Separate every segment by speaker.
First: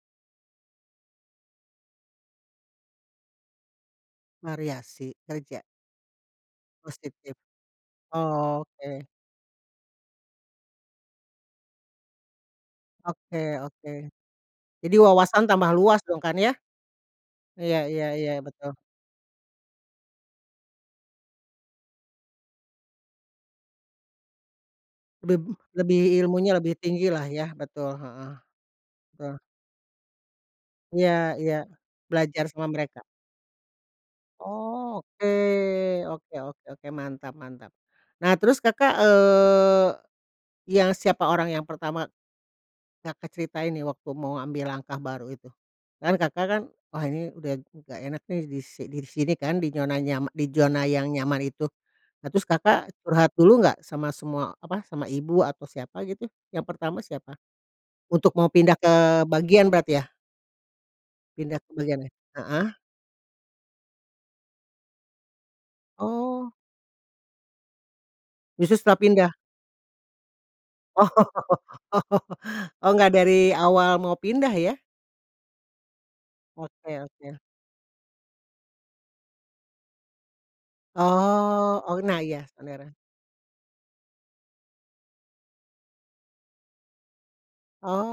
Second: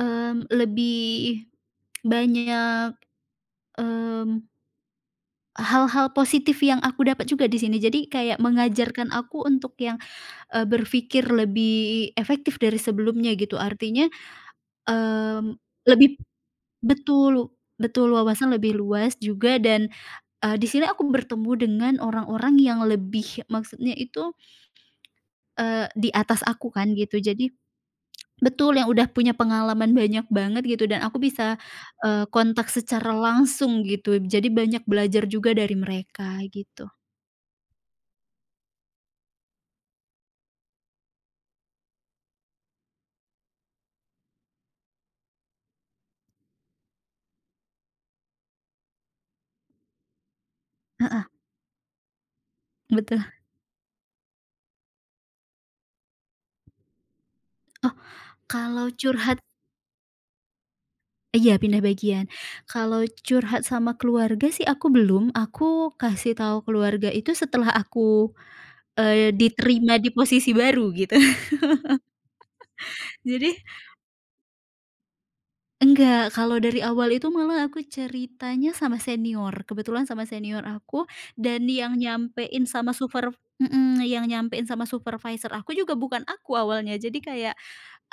Speaker 1: Mmm, lebih banyak, mmm
Speaker 2: Variasi kerja?
Speaker 1: Hal-hal positif yang aku dapat
Speaker 2: Positif.
Speaker 1: juga di sini. Jadi kayak
Speaker 2: Oke.
Speaker 1: mengajarkan aku untuk yang, eee, berpikir lebih efektif dari sebelumnya
Speaker 2: Oke
Speaker 1: gitu.
Speaker 2: oke.
Speaker 1: Artinya,
Speaker 2: Jadi wawasan
Speaker 1: mmm,
Speaker 2: tambah luas
Speaker 1: lebih
Speaker 2: dong, kan ya?
Speaker 1: betul lu
Speaker 2: Iya iya
Speaker 1: betul,
Speaker 2: iya,
Speaker 1: wawasan
Speaker 2: betul.
Speaker 1: lebih luas juga dan, eee, di sini aku bertemu dengan orang-orang yang lebih, maksudnya itu
Speaker 2: Bem
Speaker 1: eee, di
Speaker 2: lebih,
Speaker 1: atas
Speaker 2: ilmunya
Speaker 1: aku
Speaker 2: lebih
Speaker 1: kan,
Speaker 2: tinggi
Speaker 1: gitu.
Speaker 2: lah
Speaker 1: Jadi,
Speaker 2: ya. Betul, heeh.
Speaker 1: betul, yang udah
Speaker 2: Betul.
Speaker 1: punya pengalaman banyak banget gitu dan
Speaker 2: Iya
Speaker 1: aku
Speaker 2: iya.
Speaker 1: bisa, eee,
Speaker 2: Belajar sama
Speaker 1: kontak
Speaker 2: mereka.
Speaker 1: secara langsung gitu. Jadi banyak
Speaker 2: Oh,
Speaker 1: belajar
Speaker 2: oke
Speaker 1: juga dari
Speaker 2: oke
Speaker 1: mereka,
Speaker 2: oke oke.
Speaker 1: gitu.
Speaker 2: Mantap mantap. Nah, terus Kakak, eee, yang siapa orang yang pertama, Kakak ceritain nih waktu mau ambil langkah baru itu? Kan Kakak kan, "Wah ini, udah nggak enak nih, di si di sini kan" di nyona nya di zona yang
Speaker 1: Heeh.
Speaker 2: nyaman itu. Nah, terus Kakak
Speaker 1: Betul.
Speaker 2: curhat dulu nggak sama semua, apa, sama ibu, atau siapa gitu, yang pertama siapa?
Speaker 1: Oh,
Speaker 2: Untuk mau pindah
Speaker 1: kalau
Speaker 2: ke
Speaker 1: curhat
Speaker 2: bagian berarti ya.
Speaker 1: iya,
Speaker 2: Pindah ke
Speaker 1: pindah
Speaker 2: bagian ya,
Speaker 1: bagian.
Speaker 2: heeh.
Speaker 1: Kalau curhat sama keluarga sih aku belum. Aku, kasih
Speaker 2: Oh.
Speaker 1: tahu keluarga itu setelah aku,
Speaker 2: Justru setelah pindah.
Speaker 1: eee, diterima di posisi baru
Speaker 2: Oh
Speaker 1: gitu.
Speaker 2: oh. Oh, nggak dari
Speaker 1: Jadi
Speaker 2: awal mau pindah ya?
Speaker 1: enggak, kalau dari
Speaker 2: Oke
Speaker 1: awal itu
Speaker 2: oke.
Speaker 1: malah aku ceritanya sama senior. Kebetulan sama senior aku, dan
Speaker 2: Oh,
Speaker 1: yang
Speaker 2: oh, nah, iya, s
Speaker 1: nyampein sama
Speaker 2: bener.
Speaker 1: superv hmm, yang nyampein sama supervisor aku juga bukan aku awalnya. Jadi kayak,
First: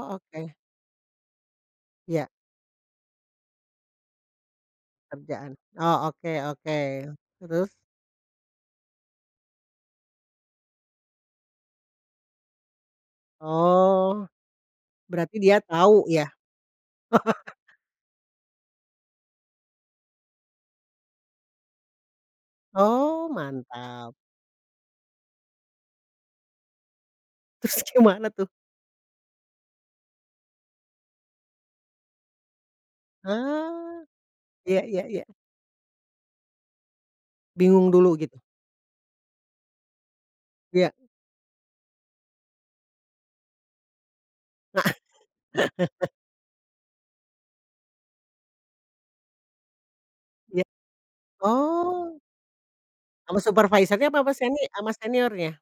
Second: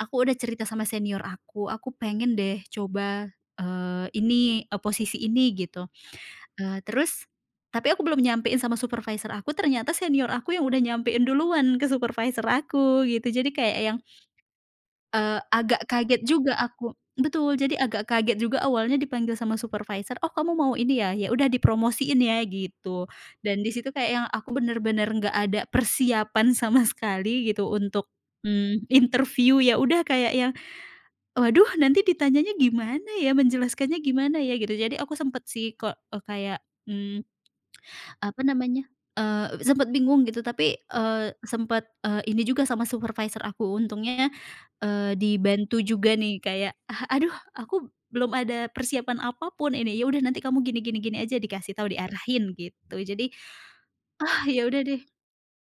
Speaker 1: aku udah
Speaker 2: oke.
Speaker 1: cerita sama senior aku, "Aku
Speaker 2: Ya.
Speaker 1: pengen deh coba, eee, ini, eee, posisi ini"
Speaker 2: Kerjaan.
Speaker 1: gitu.
Speaker 2: Oh, oke oke,
Speaker 1: Eee, terus
Speaker 2: terus?
Speaker 1: tapi aku belum nyampein sama supervisor aku, ternyata senior aku yang udah nyampein duluan ke supervisor aku, gitu. Jadi kayak yang,
Speaker 2: Oh, berarti
Speaker 1: eee,
Speaker 2: dia
Speaker 1: agak
Speaker 2: tahu
Speaker 1: kaget
Speaker 2: ya.
Speaker 1: juga aku betul, jadi agak kaget juga awalnya dipanggil sama supervisor, "Oh, kamu mau ini ya? Ya udah dipromosiin ya" gitu.
Speaker 2: Oh,
Speaker 1: Dan di situ kayak
Speaker 2: mantap.
Speaker 1: yang aku benar-benar nggak ada persiapan sama sekali gitu
Speaker 2: Terus
Speaker 1: untuk,
Speaker 2: gimana tuh?
Speaker 1: mmm, interview. Ya udah, kayak yang, "Waduh nanti ditanyanya gimana ya? Menjelaskannya
Speaker 2: Ah,
Speaker 1: gimana ya?" Gitu.
Speaker 2: iya
Speaker 1: Jadi
Speaker 2: iya
Speaker 1: aku
Speaker 2: iya.
Speaker 1: sempet sih kek eee, kayak, mmm,
Speaker 2: Bingung dulu gitu.
Speaker 1: apa namanya, eee, sempet bingung gitu. Tapi,
Speaker 2: Iya.
Speaker 1: eee, sempet, eee, ini juga sama supervisor aku, untungnya, eee, dibantu juga nih kayak, "Ah, aduh aku belum ada persiapan apapun ini". "Ya udah, nanti kamu
Speaker 2: Iya,
Speaker 1: gini gini gini aja", dikasih tahu,
Speaker 2: oh.
Speaker 1: diarahin gitu. Jadi,
Speaker 2: Sama supervisornya, apa sama
Speaker 1: ah
Speaker 2: seni
Speaker 1: ya udah
Speaker 2: sama
Speaker 1: deh.
Speaker 2: seniornya?